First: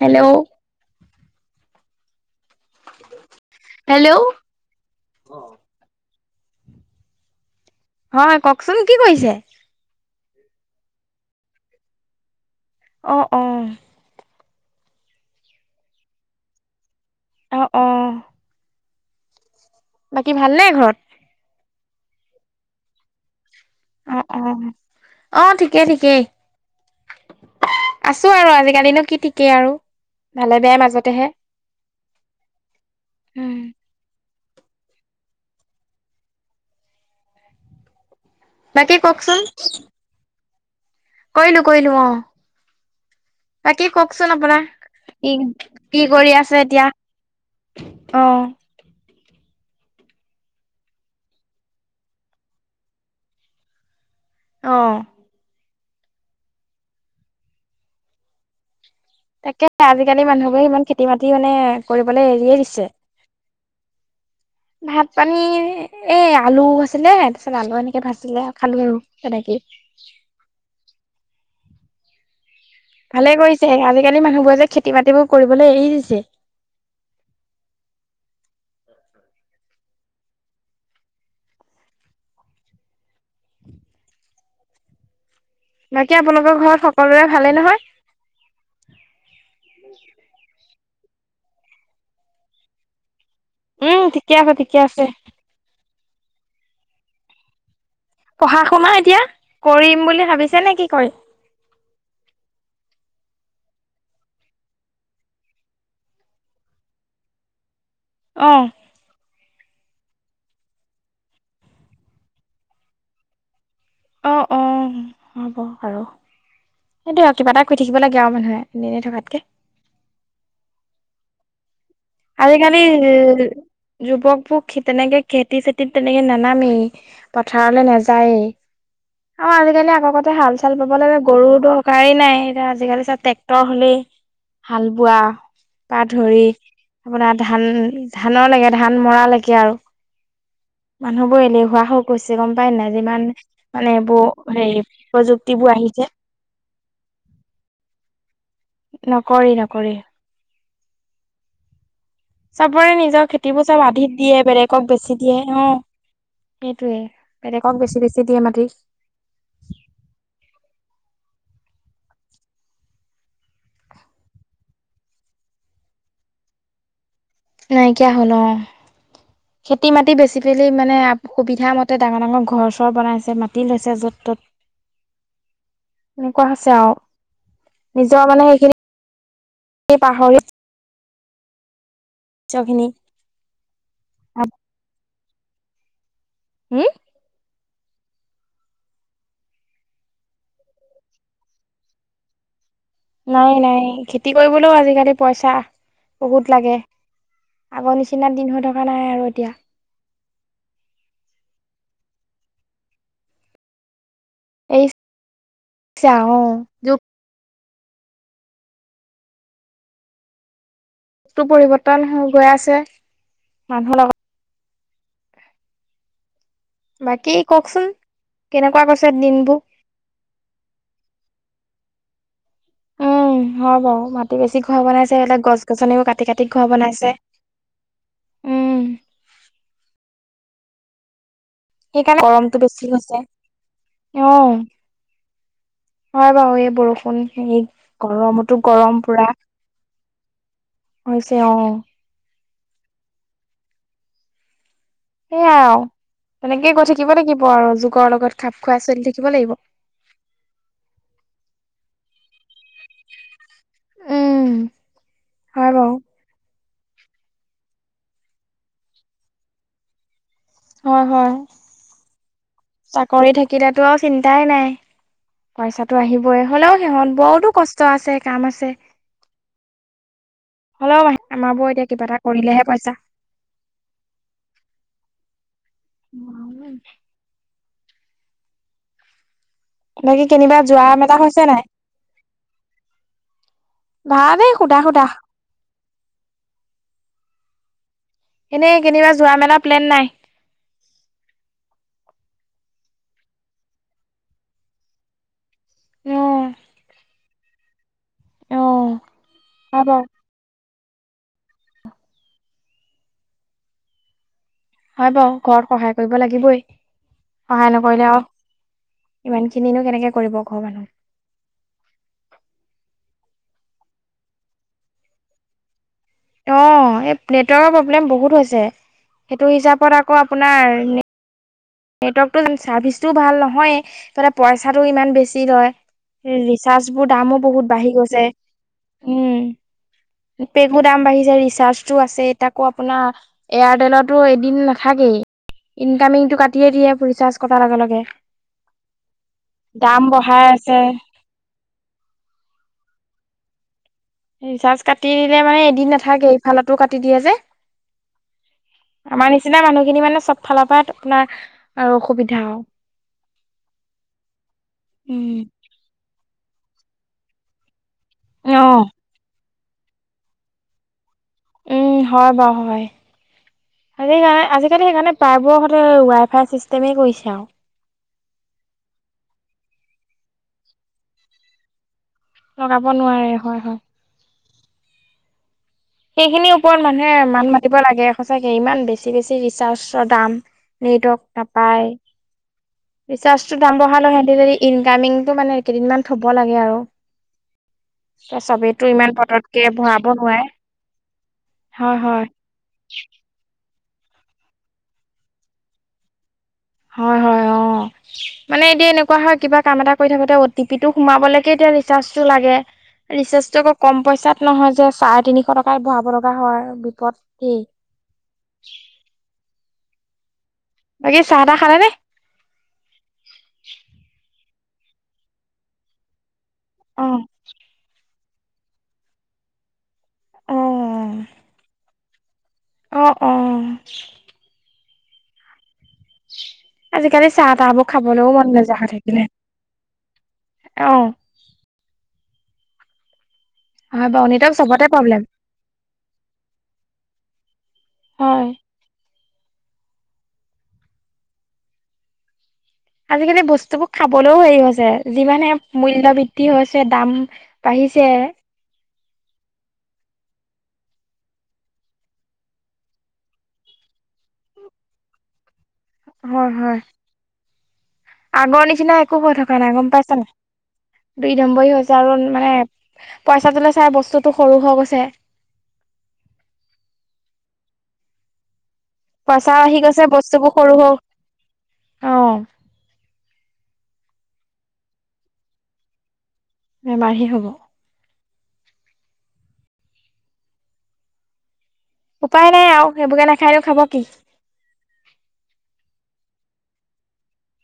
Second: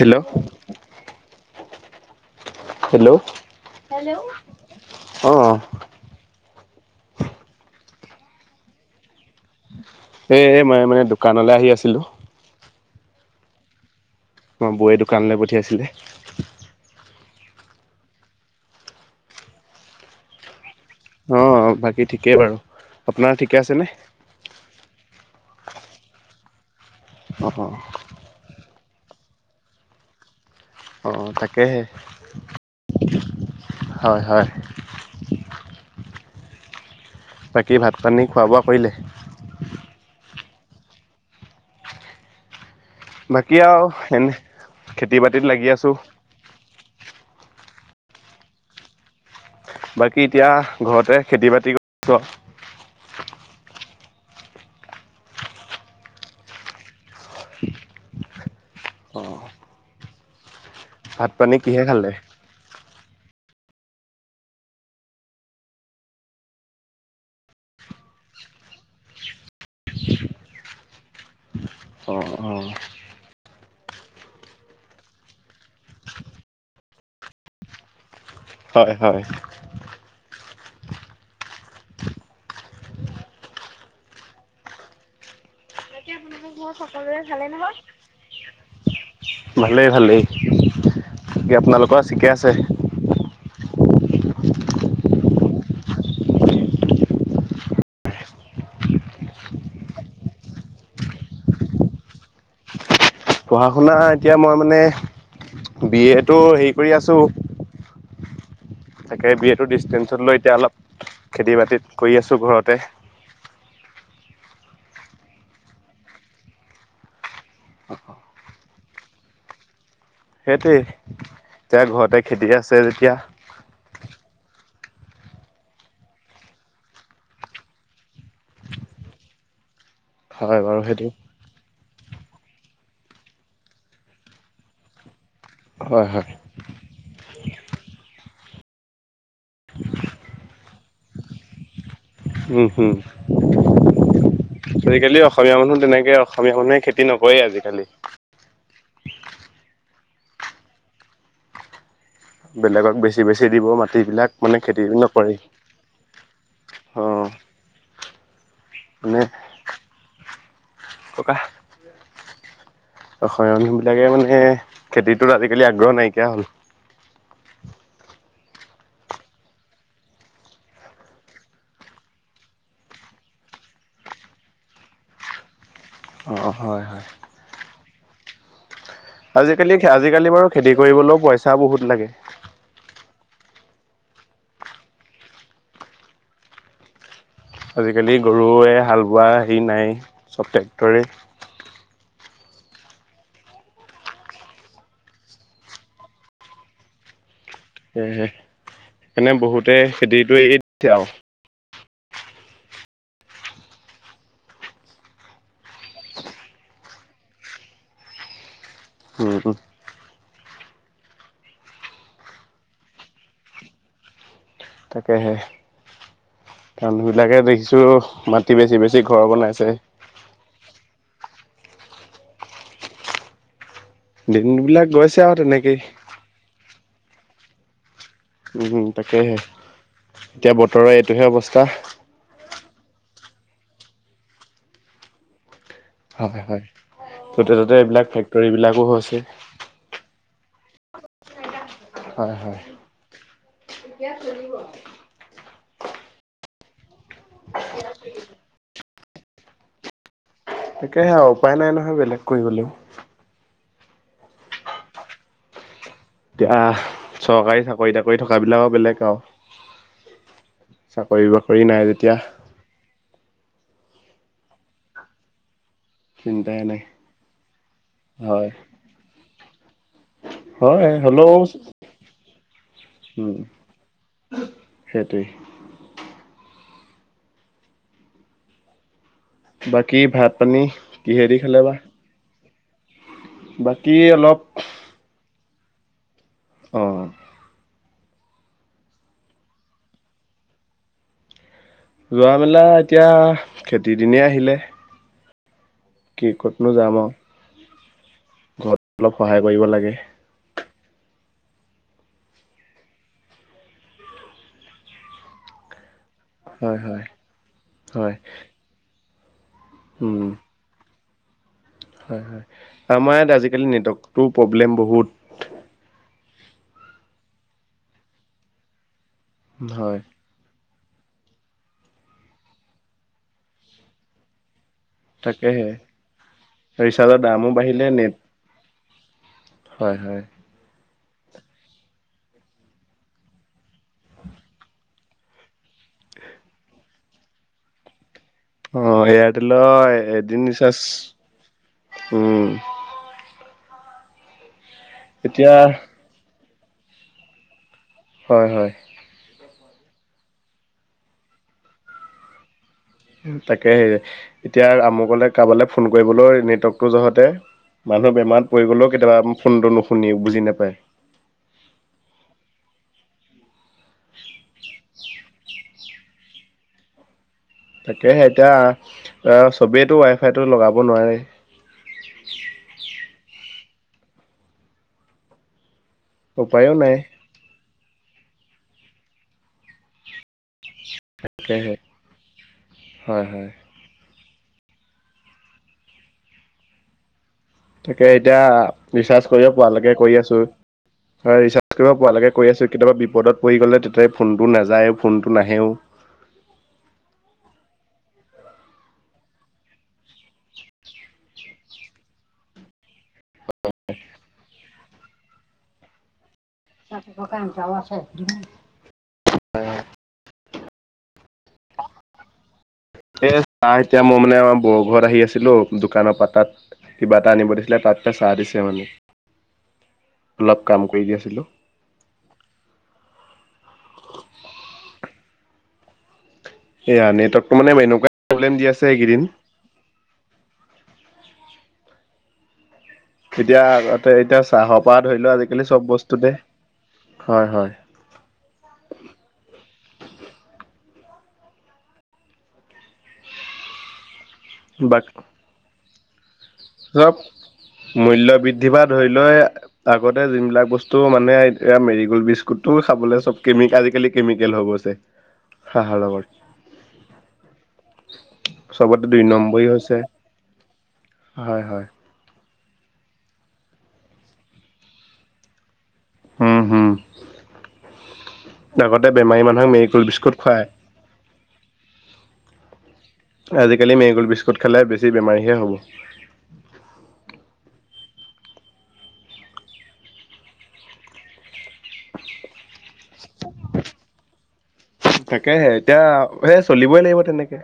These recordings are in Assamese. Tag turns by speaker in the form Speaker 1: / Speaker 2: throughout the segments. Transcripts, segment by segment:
Speaker 1: হেল্ল'
Speaker 2: হেল্ল' হেল্ল' অ'।
Speaker 1: হয় কওকচোন কি কৰিছে?
Speaker 2: এ এ মই মানে দোকানলে আহি আছিলোঁ।
Speaker 1: অ, অ,
Speaker 2: আমাৰ বৌৱে দোকানলে পঠিয়াইছিলে।
Speaker 1: অ', অ'। বাকী ভালনে ঘৰত?
Speaker 2: অঁ বাকী ঠিকে বাৰু, আপোনাৰ ঠিকে আছেনে?
Speaker 1: অ', অ', অ', ঠিকে, ঠিকে।
Speaker 2: অ অ।
Speaker 1: আছো আৰু আজিকালিনো কি ঠিকে আৰু। ভালে বেয়া মাজ
Speaker 2: অ তাকেহে
Speaker 1: উম,
Speaker 2: হয় হয়। বাকী ভাত-পানী খুৱা বোৱা, কৰিলে
Speaker 1: বাকী কওঁকচোন। কৰিলোঁ কৰিলোঁ অ।
Speaker 2: আৰু
Speaker 1: বাকী
Speaker 2: এনে
Speaker 1: কওকচোন আপোনাৰ
Speaker 2: খেতি
Speaker 1: ই
Speaker 2: বাতিত লাগি আছোঁ
Speaker 1: কি কৰি আছে এতিয়া। অ,
Speaker 2: কয় কি এতিয়া, ঘৰতে খেতি-বাতি কৰিছো আৰু।
Speaker 1: অ,
Speaker 2: অ
Speaker 1: তাকে আজি-কালি মানুহ বোৰে খেতি-বাতি
Speaker 2: ভাত
Speaker 1: মানে
Speaker 2: পানী কিহে খালে
Speaker 1: কৰিবলে এৰিয়ে দিছে ভাত পানী এ আলু আছিলে তাৰপছিত আলু এনেকে ভাজিলে খালোঁ আৰু। হয় নেকি।
Speaker 2: অ অ,
Speaker 1: ভালে কৰিছে, আজিকালি মানুহবোৰে যে, খেতি বাতিবোৰ কৰিবলৈ এৰি দিছে।
Speaker 2: হয়, হয়।
Speaker 1: [unintelligible] বাকী আপোনালোকৰ ঘৰত সকলোৰে ভালেই নহয়?
Speaker 2: ভালেই ভালেই, বাকী আপোনালোকৰ ঠিকে আছে?
Speaker 1: উম, ঠিকে আছে ঠিকে আছে। পঢ়া শুনা এতিয়া কৰিম বুলি ভাবিছে নে কি কৰিম
Speaker 2: পঢ়া শুনা এতিয়া মই মানে বি এ টো সেৰি কৰি আছো।
Speaker 1: অ'।
Speaker 2: তাকে বি এ টো ডিষ্টেঞ্চত লৈ এতিয়া অলপ খেতি বাতিত কৰি আছোঁ ঘৰতে।
Speaker 1: অ', অ' হ'ব বাৰু। সেইটো আৰু, কিবা এটা কৰি থাকিব লাগে আৰু মানুহে এনে থকাতকে।
Speaker 2: সেইটোৱেই, এতিয়া ঘৰতে খেতি আছে
Speaker 1: আজিকালি
Speaker 2: যেতিয়া
Speaker 1: যুৱকবোৰ তেনেকে খেতি চেতিত তেনেকে নানামেই। পথাৰলে নাযায়েই আৰু আজিকালি আগৰ কতে হাল
Speaker 2: হয়
Speaker 1: চাল
Speaker 2: বাৰু সেইটো
Speaker 1: বাবলৈ গৰুৰ দৰকাৰেই নাই এতিয়া, আজিকালি চব ট্ৰেক্টৰ হ'লেই হাল বোৱা পা
Speaker 2: হয় হয়
Speaker 1: ধৰি আপোনাৰ ধান ধানলৈকে ধান মৰালৈকে আৰু। মানুহবোৰ এলেহুৱা হৈ গৈছে গ'ম
Speaker 2: উম
Speaker 1: পাই নে
Speaker 2: হম
Speaker 1: যিমান মানে এইবোৰ হেৰি
Speaker 2: আজিকালি অসমীয়া
Speaker 1: প্ৰযুক্তিবোৰ
Speaker 2: মানুহ
Speaker 1: আহিছে।
Speaker 2: তেনেকে অসমীয়া মানুহে খেতি নকৰেই আজিকালি।
Speaker 1: নকৰে নকৰে। চবৰে
Speaker 2: বেলেগক বেছি
Speaker 1: নিজৰ
Speaker 2: বেছি দিব
Speaker 1: খেতিবোৰ চব আধিত
Speaker 2: মাটিবিলাক
Speaker 1: দিয়ে
Speaker 2: মানে খেতি
Speaker 1: বেলেগক বেচি দিয়ে
Speaker 2: নকৰেই
Speaker 1: অ'।
Speaker 2: অ
Speaker 1: সেইটোয়ে, বেলেগক বেছি বেছি দিয়ে মাটি।
Speaker 2: মানে, ককা অসমীয়া মানুহ বিলাকে মানে খেতিটোত আজিকালি আগ্ৰহ নাইকিয়া হ'ল।
Speaker 1: নাইকিয়া হ'ল অ'। খেতি মাতি বেছি পেলি মানে সুবিধামতে ডাঙৰ ডাঙৰ ঘৰ চৰ বনাইছে মাটি লৈছে য'ত ত'ত।
Speaker 2: অ
Speaker 1: এনেকুৱা হৈছে
Speaker 2: হয়
Speaker 1: আৰু,
Speaker 2: হয়
Speaker 1: নিজৰ মানে সেইখিনি
Speaker 2: আজিকালি আজিকালি
Speaker 1: পাহৰি
Speaker 2: বাৰু খেতি কৰিবলৈও পইচা বহুত লাগে।
Speaker 1: নিজৰ খিনি হম হুম?
Speaker 2: আজিকালি গৰুৱে হাল বোৱা হেৰি নাইয়ে, চব ট্ৰেক্টৰেই।
Speaker 1: নাই, নাই খেতি কৰিবলৈও আজিকালি পইচা বহুত লাগে। আগৰ
Speaker 2: এ
Speaker 1: নিচিনাত দিন হৈ থকা নাই আৰু
Speaker 2: এনে
Speaker 1: এতিয়া।
Speaker 2: বহুতে খেতিটো এই দিছে আৰু।
Speaker 1: [unintelligible] চাও
Speaker 2: উ, হু।
Speaker 1: টো পৰিৱৰ্তন হৈ গৈ আছে। মানুহৰ লগত
Speaker 2: তাকে হে।
Speaker 1: বাকী
Speaker 2: মানুহবিলাকে দেখিছোঁ
Speaker 1: কওকচোন
Speaker 2: মাটি বেছি
Speaker 1: কেনেকুৱা
Speaker 2: বেছি
Speaker 1: গৈছে
Speaker 2: ঘৰ
Speaker 1: দিনবোৰ
Speaker 2: বনাইছে।
Speaker 1: উম, হয় বাৰু, মাটি
Speaker 2: দিন
Speaker 1: বেছি ঘৰ
Speaker 2: বিলাক
Speaker 1: বনাইছে,
Speaker 2: গৈছে আৰু
Speaker 1: এইবিলাক গছ
Speaker 2: তেনেকেই
Speaker 1: গছনিও কাটি কাটি ঘৰ বনাইছে।
Speaker 2: উম, হুম। তাকে হে এতিয়া বতৰৰ এইটোহে অৱস্থা।
Speaker 1: সেইকাৰণে গৰমতটো বেছি হৈছে, অ'। হয় বাৰু, এই বৰষুণ
Speaker 2: ত'তে
Speaker 1: এই
Speaker 2: ত'তে এইবিলাক ফেক্টৰী
Speaker 1: গৰমতো
Speaker 2: বিলাকো
Speaker 1: গৰম
Speaker 2: হৈছে
Speaker 1: পুৰা। হৈছে অ'।
Speaker 2: হয়, হয়।
Speaker 1: সেয়াই আৰু তেনেকেই গৈ থাকিব লাগিব আৰু যুগৰ লগত খাপ খুৱাই চলি থাকিব লাগিব
Speaker 2: তাকে সেয়া আৰু উপায় নাই নহয় বেলেগ কৰিবলেও
Speaker 1: উম, হয় বাৰু।
Speaker 2: আহ চৰকাৰী চাকৰি তাকৰি থকা বিলাকৰ বেলেগ আৰু।
Speaker 1: হয়
Speaker 2: চাকৰি
Speaker 1: হয়,
Speaker 2: বাকৰি নাই যেতিয়া
Speaker 1: চাকৰি থাকিলেতো আৰু চিন্তাই নাই। পইচাটো আহিবই
Speaker 2: চিন্তাই
Speaker 1: হ'লেও
Speaker 2: নাই
Speaker 1: সিহঁত বহুতো কষ্ট আছে কাম
Speaker 2: হয়
Speaker 1: আছে। হ'লেও আমাৰবোৰৰ এতিয়া কিবা এটা কৰিলেহে পইচা।
Speaker 2: উম, সেইটোৱেই।
Speaker 1: [unintelligible]
Speaker 2: বাকী
Speaker 1: বাকি
Speaker 2: ভাত
Speaker 1: কেনিবা
Speaker 2: পানী
Speaker 1: যোৱা মেলা
Speaker 2: কিহেদি
Speaker 1: হৈছে
Speaker 2: খালে
Speaker 1: নাই
Speaker 2: বা বাকী অলপ
Speaker 1: [unintelligible] সুধা সুধা।
Speaker 2: অ।
Speaker 1: এনেই কেনিবা যোৱা মেলা প্লেন নাই?
Speaker 2: যোৱা মেলা এতিয়া খেতি দিনেই আহিলে।
Speaker 1: অ
Speaker 2: কি কতনো যাম আৰু।
Speaker 1: অ
Speaker 2: ঘৰত অলপ সহায় কৰিব
Speaker 1: হয়
Speaker 2: লাগে।
Speaker 1: বাৰু হয় বাৰু ঘৰত সহায় কৰিব লাগিবই,
Speaker 2: হয় হয়
Speaker 1: সহায় নকৰিলে
Speaker 2: হয়
Speaker 1: আৰু ইমানখিনিনো কেনেকৈ
Speaker 2: উম
Speaker 1: কৰিব ঘৰৰ মানুহ।
Speaker 2: হয় হয় আমাৰ ইয়াত আজিকালি নেটৱৰ্কটো প্ৰব্লেম বহুত।
Speaker 1: অ এই নেটৱৰ্কৰ প্ৰব্লেম বহুত হৈছে, সেইটো
Speaker 2: হয়
Speaker 1: হিচাপত আকৌ আপোনাৰ নেটৱৰ্কটো ছাৰ্ভিচটোও ভাল নহয়েই, ইফালে পইচাটো ইমান বেছি
Speaker 2: তাকেহে
Speaker 1: লয় ৰিচাৰ্জ বোৰ
Speaker 2: ৰিচাৰ্জৰ
Speaker 1: দামো বহুত
Speaker 2: বাঢ়িলে
Speaker 1: বাঢ়ি
Speaker 2: নেট
Speaker 1: গৈছে। উম
Speaker 2: হয় হয়।
Speaker 1: পেকো দাম বাঢ়িছে ৰিচাৰ্জটো আছেই তাকো আপোনাৰ এয়াৰটেলতো এদিন নাথাকেই ইনকামিংটো কাট দিয়ে দিয়ে ৰিচাৰ্জ কটাৰ লগে লগে।
Speaker 2: অ এয়াৰটেলৰ
Speaker 1: দাম বঢ়াই
Speaker 2: এদিন
Speaker 1: আছে
Speaker 2: ৰিচাৰ্জ উম
Speaker 1: ৰিচাৰ্জ কাটি দিলে
Speaker 2: এতিয়া
Speaker 1: মানে এদিন নাথাকেই এইফালতো কাটি দিয়ে যে।
Speaker 2: হয় হয়।
Speaker 1: আমাৰ নিচিনা মানুহখিনি মানে চব ফালৰ পৰা আপোনাৰ অসুবিধা আৰু।
Speaker 2: তাকে সে এতিয়া আমুকলে
Speaker 1: উম।
Speaker 2: কাৰবালৈ ফোন কৰিবলৈ নেটৱৰ্কটো যহতে মানুহ বেমাৰত পৰি
Speaker 1: অ'
Speaker 2: গ'লেও কেতিয়াবা ফোনটো নুশুনি বুজি নাপায়।
Speaker 1: উম হয় বাৰু হয়। আজ সেইকাৰণে আজিকালি সেইকাৰণে পাইপবোৰৰ সদতে ৱাই ফাই ছিষ্টেমেই কৰিছে আৰু।
Speaker 2: তাকেহে এতিয়া চবেইেতো ৱাইফাইটো লগাব নোৱাৰে।
Speaker 1: লগাব নোৱাৰে হয় হয়। সেইখিনিৰ
Speaker 2: উপায়ো
Speaker 1: ওপৰত
Speaker 2: নাই
Speaker 1: মানুহে মাত মাতিব লাগে সচাকে ইমান বেছি বেছি ৰিচাৰ্জৰ দাম। নেটৱৰ্ক
Speaker 2: তাকেহে
Speaker 1: নাপায়,
Speaker 2: হয় হয়
Speaker 1: ৰিচাৰ্জটো দাম বঢ়ালওঁ সিহঁতে যদি ইনকামিংটো মানে কেইদিনমান থ'ব লাগে আৰু।
Speaker 2: তাকে এতিয়া
Speaker 1: চবেইতো ইমান
Speaker 2: ৰিচাৰ্জ কৰিব
Speaker 1: পতককে
Speaker 2: পৰালৈকে
Speaker 1: ভৰাব
Speaker 2: কৰি আছো
Speaker 1: নোৱাৰে
Speaker 2: হয় ৰিচাৰ্জ
Speaker 1: হয়
Speaker 2: কৰিব
Speaker 1: হয়
Speaker 2: পৰালৈকে কৰি আছো। কেতিয়াবা বিপদত পৰি গ'লে তেতিয়া ফোনটো নাযায়ও ফোনটো নাহেও।
Speaker 1: হয় হয় অ, মানে এতিয়া এনেকুৱা হয় কিবা কাম এটা কৰি থাকোতে অ টি পি টো সোমাবলৈকে এতিয়া ৰিচাৰ্জটো লাগে ৰিচাৰ্জ টো আকৌ কম পইচাত নহয় যে চাৰে তিনিশ টকাত ভৰাব লগা হয় বিপদ দেই
Speaker 2: [unintelligible]
Speaker 1: বাকী চাহ তাহ খালে নে?
Speaker 2: এ চাহ এতিয়া মই মানে আমাৰ বৌ ঘৰত আহি আছিলো দোকানৰ পৰা তাত
Speaker 1: অ
Speaker 2: কিবা এটা আনিব দিছিলে তাতে চাহ দিছে, মানে
Speaker 1: অ
Speaker 2: অলপ কাম কৰি দি আছিলোঁ।
Speaker 1: অ অ।
Speaker 2: এয়া
Speaker 1: আজিকালি
Speaker 2: নেটৱৰ্কটো
Speaker 1: চাহ
Speaker 2: মানে
Speaker 1: তাহবোৰ
Speaker 2: এনেকুৱা
Speaker 1: খাবলৈও মন
Speaker 2: প্ৰব্লেম দি
Speaker 1: নাযায়
Speaker 2: আছে
Speaker 1: হৈ
Speaker 2: এইকেইদিন
Speaker 1: থাকিলে আহ।
Speaker 2: এতিয়া
Speaker 1: হয়
Speaker 2: আগতে
Speaker 1: বাৰু
Speaker 2: এতিয়া
Speaker 1: নিতক
Speaker 2: চাহৰ
Speaker 1: চবতে
Speaker 2: পৰা
Speaker 1: প্ৰব্লেম
Speaker 2: ধৰি লোৱা আজিকালি চব বস্তুতে খোৱা হয়।
Speaker 1: হয় আজিকালি বস্তুবোৰ খাবলৈও হেৰি হৈছে
Speaker 2: বাক
Speaker 1: যিমানে মূল্য বৃ বৃদ্ধি হৈছে দাম বাঢ়িছে।
Speaker 2: কিবা ধৰি লয় আগতে যোন বিলাক বস্তু মানে এতিয়া মেৰি গ'ল্ড বিস্কুটটো খাবলৈ চব কেমিকেল আজিকালি কেমিকেল হৈ গৈছে। হাঁহৰ লগত
Speaker 1: হয় হয়। আগৰ নিচিনা
Speaker 2: চবতে
Speaker 1: একো
Speaker 2: দুই
Speaker 1: হৈ থকা
Speaker 2: নম্বৰী
Speaker 1: নাই গম
Speaker 2: হৈছে
Speaker 1: পাইছা নাই। দুই
Speaker 2: হয়
Speaker 1: নম্বৰি
Speaker 2: হয়
Speaker 1: হৈছে আৰু মানে পইচাটোলে চাই বস্তুটো সৰু হৈ গৈছে।
Speaker 2: উম হম আগতে বেমাৰী
Speaker 1: পইচাও
Speaker 2: মানুহক
Speaker 1: আহি গৈছে
Speaker 2: মেৰিগোল বিস্কুট খুৱায়।
Speaker 1: অঁ।
Speaker 2: আজিকালি মেৰীগল বিস্কুট খালে বেছি বেমাৰীহে হ'ব।
Speaker 1: বেমাৰি হ'ব। উপায় নাই আৰু সেইবোৰকে নাখাই নো খাব কি?
Speaker 2: তাকেহে এতিয়া সে চলিবই লাগিব তেনেকে।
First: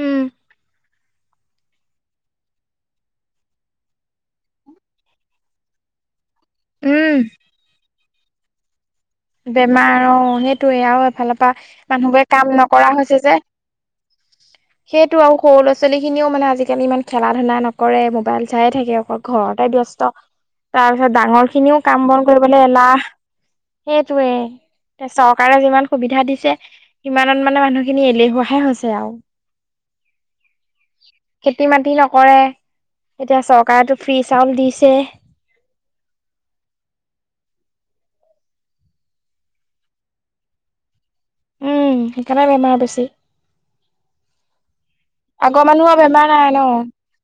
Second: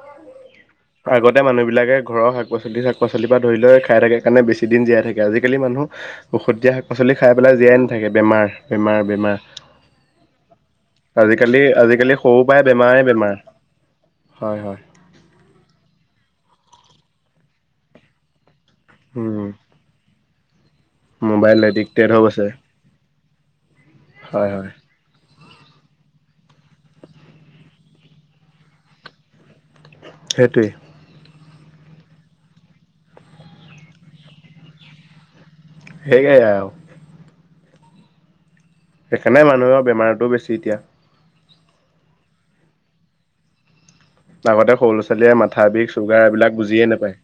Speaker 1: উম
Speaker 2: আগতে মানুহ বিলাকে ঘৰৰ শাক পাচলি শাক পাচলিৰ পৰা ধৰি লৈ খাই থাকে কাৰণে বেছি দিন জীয়াই থাকে আজিকালি মানুহ ঔষধ দিয়া শাক পাচলি
Speaker 1: উম
Speaker 2: খাই পেলাই জীয়াই নাথাকে বেমাৰ বেমাৰ।
Speaker 1: বেমাৰ অ সেইটো। আৰু এইফালে এফালৰ
Speaker 2: আজিকালি
Speaker 1: পৰা
Speaker 2: আজিকালি
Speaker 1: মানুহবোৰে
Speaker 2: সৰু
Speaker 1: কাম
Speaker 2: পৰাই
Speaker 1: নকৰা
Speaker 2: বেমাৰে
Speaker 1: হৈছে যে।
Speaker 2: বেমাৰ। হয় হয়।
Speaker 1: সেইটো আৰু সৰু ল'ৰা ছোৱালীখিনিও মানে আজিকালি ইমান খেলা ধূলা নকৰে মোবাইল চায় থাকে আৰু।
Speaker 2: উম
Speaker 1: ঘৰতে ব্যস্ত তাৰপিছত ডাঙৰ
Speaker 2: মোবাইল
Speaker 1: খিনিও কাম
Speaker 2: এডিক্টেড হৈ
Speaker 1: বন
Speaker 2: গৈছে।
Speaker 1: কৰিবলৈ এলাহ।
Speaker 2: হয় হয়।
Speaker 1: সেইটোৱেই। চৰকাৰে যিমান সুবিধা দিছে সিমানত মানে মানুহখিনি এলেহুৱাহে হৈছে আৰু। [inaudible]
Speaker 2: সেইটোৱেই।
Speaker 1: খেতি মাতি নকৰে এতিয়া চৰকাৰেতো ফ্ৰী চাউল দিছে।
Speaker 2: সেয়াই আৰু। সেইকাৰণে মানুহৰ বেমাৰতো বেছি এতিয়া।
Speaker 1: উম সেইকাৰণে বেমাৰ বেছি।
Speaker 2: আগতে সৰু'ছোৱালীয়ে
Speaker 1: আগৰ
Speaker 2: মাথা বিষ
Speaker 1: মানুহৰ
Speaker 2: চুগাৰ
Speaker 1: বেমাৰ নাই
Speaker 2: এইবিলাক
Speaker 1: ন
Speaker 2: বুজিয়ে নাপায়।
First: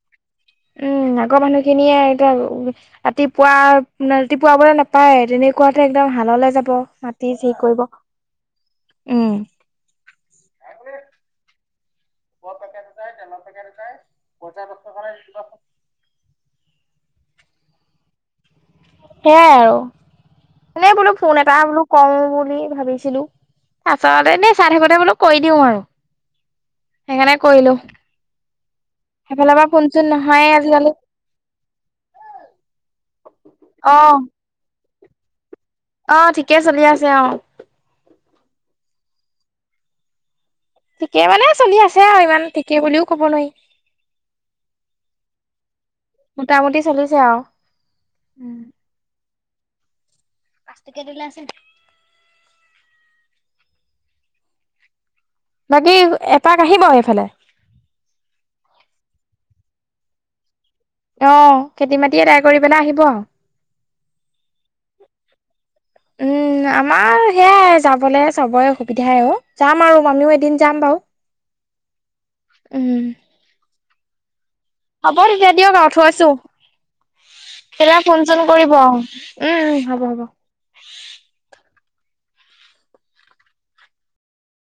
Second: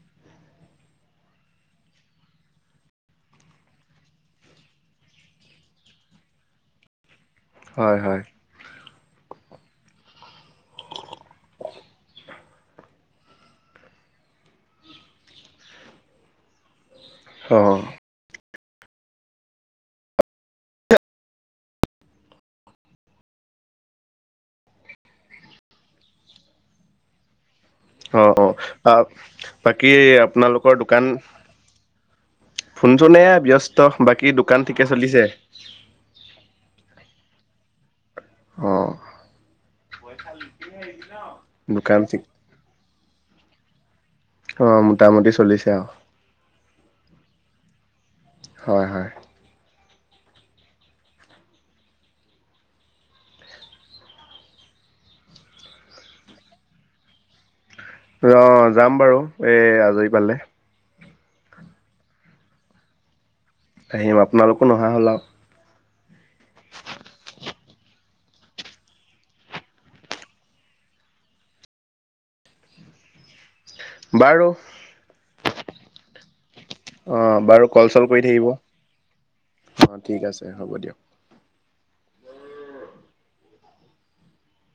Speaker 1: উম আগৰ মানুহ খিনিয়ে এতিয়া ৰাতিপুৱা ৰাতিপুৱা বলে নাপায় তেনেকুৱাতে একদম হাললে যাব। জি তি কৰিব
Speaker 2: হয় হয়।
Speaker 1: উম। [inaudible]
Speaker 2: অঁ।
Speaker 1: সেয়াই আৰু এনেই বোলো ফোন এটা বোলো কৰো বুলি ভাবিছিলোঁ। তাৰপিছত এনেই চাই থাকোতে বোলো কৰি দিও আৰু সেইকাৰণে কৰিলোঁ।
Speaker 2: অ অ আহ বাকী
Speaker 1: চোন নহয়ে
Speaker 2: আপোনালোকৰ
Speaker 1: আজিকালি
Speaker 2: দোকান ফোনচোননে ব্যস্ত
Speaker 1: অ
Speaker 2: বাকী দোকান ঠিকে চলিছে?
Speaker 1: অ ঠিকে চলি আছে অ।
Speaker 2: অ।
Speaker 1: ঠিকেই মানে চলি আছে
Speaker 2: দোকান
Speaker 1: আৰু
Speaker 2: ঠিক
Speaker 1: ইমান ঠিকে বুলিও কব নোৱাৰি।
Speaker 2: অ' মোটামুটি চলিছে আউ।
Speaker 1: মোটামুটি চলিছে আউ
Speaker 2: হয় হয়।
Speaker 1: পাঁচটকীয়া [unintelligible] আছে নে নাই। বাকী এপাক আহিব এইফালে।
Speaker 2: ৰ' যাম বাৰু এই আজৰি পালে।
Speaker 1: অ' খেতি মাটি আদাই কৰি পেলাই আহিব।
Speaker 2: আহিম। আপোনালোকো নোহা হ'ল আউ।
Speaker 1: উম আমাৰ সেয়াই যাবলে চবৰে অসুবিধাই অ, যাম আৰু আমিও এদিন যাম বাউ। উম।
Speaker 2: বাৰু।
Speaker 1: হব এতিয়া দিয়ক আৰু থৈছোঁ।
Speaker 2: অ বাৰু কল চল
Speaker 1: [unintelligible]
Speaker 2: কৰি
Speaker 1: ফোন চুন
Speaker 2: থাকিব
Speaker 1: কৰিব, উম উম
Speaker 2: অ
Speaker 1: হব হ'ব।
Speaker 2: ঠিক হ'ব দিয়ক।